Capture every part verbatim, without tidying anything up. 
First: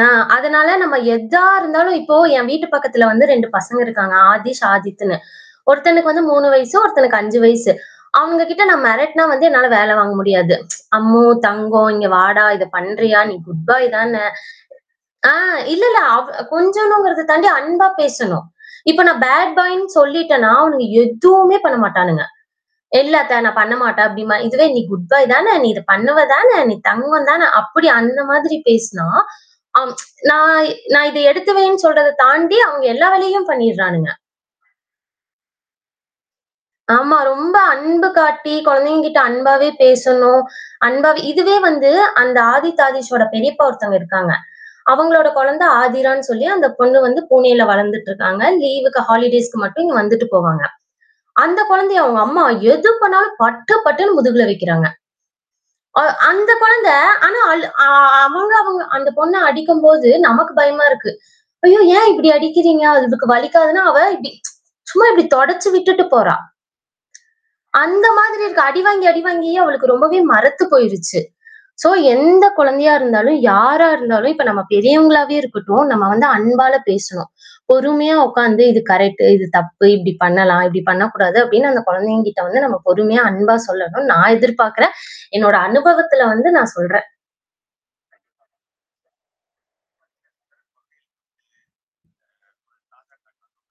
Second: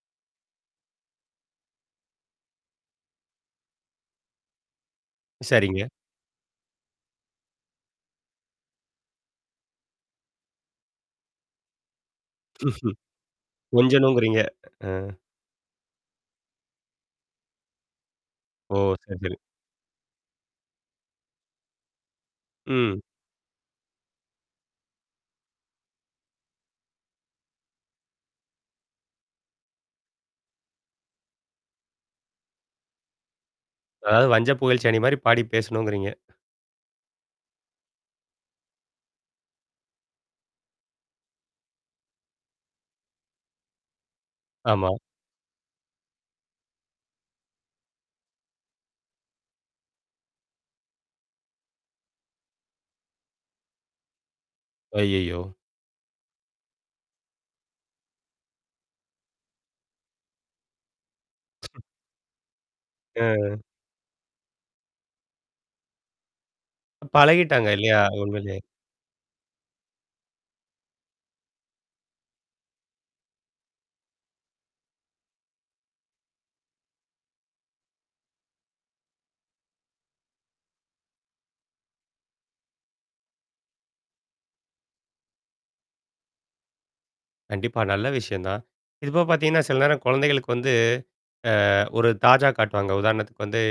ஆ அதனால நாம எதா இருந்தாலும் இப்போ என் வீட்டு பக்கத்தில வந்து ரெண்டு பசங்க இருக்காங்க. ஆதிஷ், ஆதித்னு. சரிங்க. ஒருத்தனுக்கு வந்து மூணு வயசு, ஒருத்தனுக்கு அஞ்சு வயசு. அவுங்ககிட்ட நான் மிரட்டினா வந்து என்னால வேலை வாங்க முடியாது. அம்மு, தங்கம், இங்க வாடா! இத பண்றியா? நீ குட் பாய் தானே கொஞ்சணும்ங்கிறீங்க. ஆ. ஆ இல்ல, இல்ல அவ கொஞ்சணுங்கிறத தாண்டி, அன்பா பேசணும். ஓ! இப்ப சரி, நான் சரி. பேட் பாய்னு சொல்லிட்டேன்னா, அவனுங்க எதுவுமே பண்ண மாட்டானுங்க. ம். இல்ல அத்தை, நான் பண்ணமாட்டேன் அப்டிம்பான், இதுவே "நீ குட் பாய் தானே! நீ இதை பண்ணுவா தானே! நீ தங்கம் தானே!" அப்படி அந்த மாதிரி பேசினா, அ நான் நான் இதை எடுத்து வைன்னு சொல்றத தாண்டி அவங்க எல்லா வேலையையும் பண்ணிருறானுங்க. அதாவது வஞ்சப்புகழ்ச்சி அணிமாரி பாடி பேசணும்ங்கிறீங்க. ஆமா. ரொம்ப அன்பு காட்டி குழந்தைகக்கிட்ட அன்பாவே பேசணும். அன்பாவே இதுவே வந்து அந்த ஆதித், ஆதீஷ்சோட பெரியப்பா ஒருத்தங்க இருக்காங்க'. ஆமா. அவுங்களோட குழந்தை ஆதிரானு சொல்லி அந்த பொண்ணு வந்து பூனேல வளர்ந்துட்டு இருக்காங்க. லீவ்க்கு ஹாலிடேஸ்க்கு மட்டும் இங்க வந்துவிட்டு போவாங்க. அந்த குழந்தையை அவுங்க அம்மா எது பண்ணாலும் பட்டு பட்டுன்னு முதுகில வைக்கிறாங்க. அய்யய்யோ! அ அந்த குழந்தை, ஆனா அழு அ அவங்க அவங்க அந்த பொண்ண அடிக்கும்போது நமக்கு பயமா இருக்கு. ஐயோ! ஏன் இப்பிடி அடிக்கிறீங்க? அதுக்கு அ. வலிக்காதானா? அவ இப்பிடி சும்மா இப்படி தொடச்சு விட்டுட்டு போறா. பழகிட்டாங்க இல்லயா! அந்த மாதிரி உண்மையிலே. இருக்கு. அடிவாங்கி, அடிவாங்கியே அவளுக்கு ரொம்பவே மறத்து போயிருச்சு. சோ எந்த குழந்தையா இருந்தாலும், யாரா இருந்தாலும், இப்போ நம்ம பெரியவங்களாவே இருக்கட்டும். நம்ம வந்து அன்பால பேசணும். பொறுமையா உட்கார்ந்து, இது கரெக்ட் இது தப்பு, இப்பிடி பண்ணலாம், இப்பிடி பண்ணக்கூடாது அப்பிடின்னு அந்த குழந்தைங்கக்கிட்ட வந்து நாம பொறுமையா அன்பா சொல்லணும்னு நான் எதிர்பார்க்கிறேன். என்னுடைய அனுபவத்தில வந்து நான் சொல்றேன். கண்டிப்பா. நல்ல விஷயம் தான். இதுபோக பாத்தீங்கன்னா, சில நேரம் குழந்தைகளுக்கு வந்து, அ ஒரு தாஜா காட்டுவாங்க. உதாரணத்துக்கு வந்து,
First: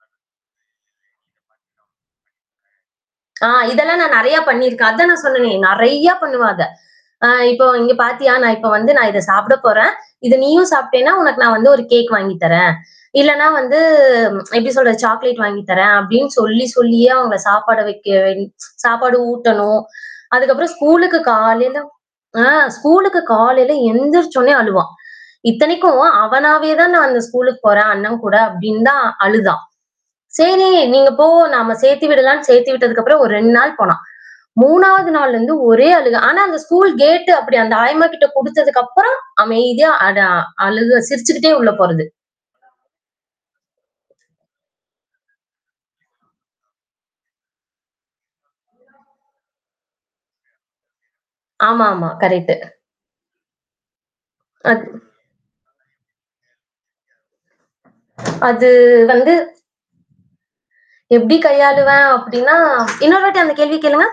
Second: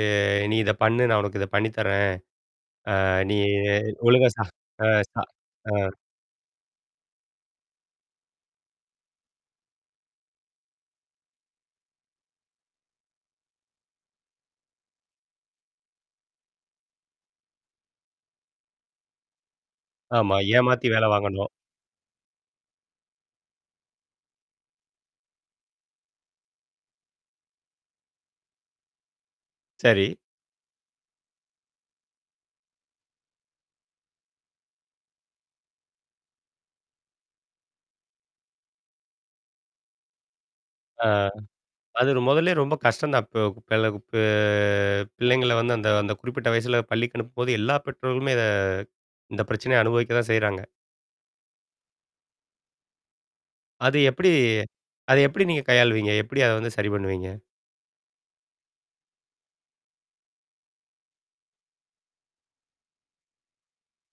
நீ இத பண்ணு நான், உனக்கு இத பண்ணி தர்றேன். ஆ நீ ஆ, இதெல்லாம் நான் ஒழுங்கா நெறையா சா ஆ, பண்ணிருக்கேன். அதான் சா நான் சொன்னேனே! ஆ. நெறையா பண்ணுவேன் அத. ஆ இப்போ இங்கே பார்த்தியா? நான் இப்போ வந்து நான் இதை சாப்பிடப் போறேன். இதை நீயும் சாப்பிட்டேன்னா உனக்கு நான் வந்து ஒரு கேக் வாங்கி தர்றேன். இல்லன்னா வந்து எப்பிடி சொல்றது? சாக்லேட் வாங்கி தர்றேன் அப்பிடின்னு சொல்லி சொல்லியே அவன சாப்பிட வைக்க சாப்பாடு ஊட்டணும். ஆமா, அதுக்கப்புறம் ஏமாத்தி வேல ஸ்கூல்க்கு வாங்கணும். காலையில ஆ ஸ்கூல்க்கு காலையில எழுந்திரிச்ச உடனே அழுவான். இத்தனைக்கும் அவனாவே தான் நான் அந்த ஸ்கூல்க்கு போறேன், அண்ணன் கூட அப்பிடின்தான் அழுதான்! சரி. சரி, நீங்க போ! நாம் சேர்த்து விடலான்னு சேர்த்தி விட்டதுக்கு அப்புறம் ஒரு ரெண்டு நாள் போனான். மூணாவது நாள்ல இருந்து ஒரே அழுக ஆனா அந்த ஸ்கூல் கேட் அப்பிடி அந்த ஆயம்மாக்கிட்ட குடுத்ததுக்கு அப்புறம் அமைதியா அடா அழுக ஆ, சிரித்துக்கிட்டே உள்ள போறது. அது முதல்லேயே ரொம்ப கஷ்டம் தான். இப்போ [unintelligible] பெ பிள்ளைங்கள வந்து அந்த அந்த குறிப்பிட்ட வயசில பள்ளிக்கு அனுப்பும்போது எல்லா பெற்றோர்களுமே இத, இந்த பிரச்சனைய அனுபவிக்க தான் செய்றாங்க. ஆமா, ஆமா கரெக்ட். அது எப்பிடி? அத் அத எப்பிடி நீங்க கையாளுவீங்க? எப்பிடி அதை வந்து சரி பண்ணுவீங்க? அது வந்து எப்பிடி கையாளுவேன் அப்பிடின்னா, இன்னொரு வாட்டி அந்த கேள்வி கேளுங்க?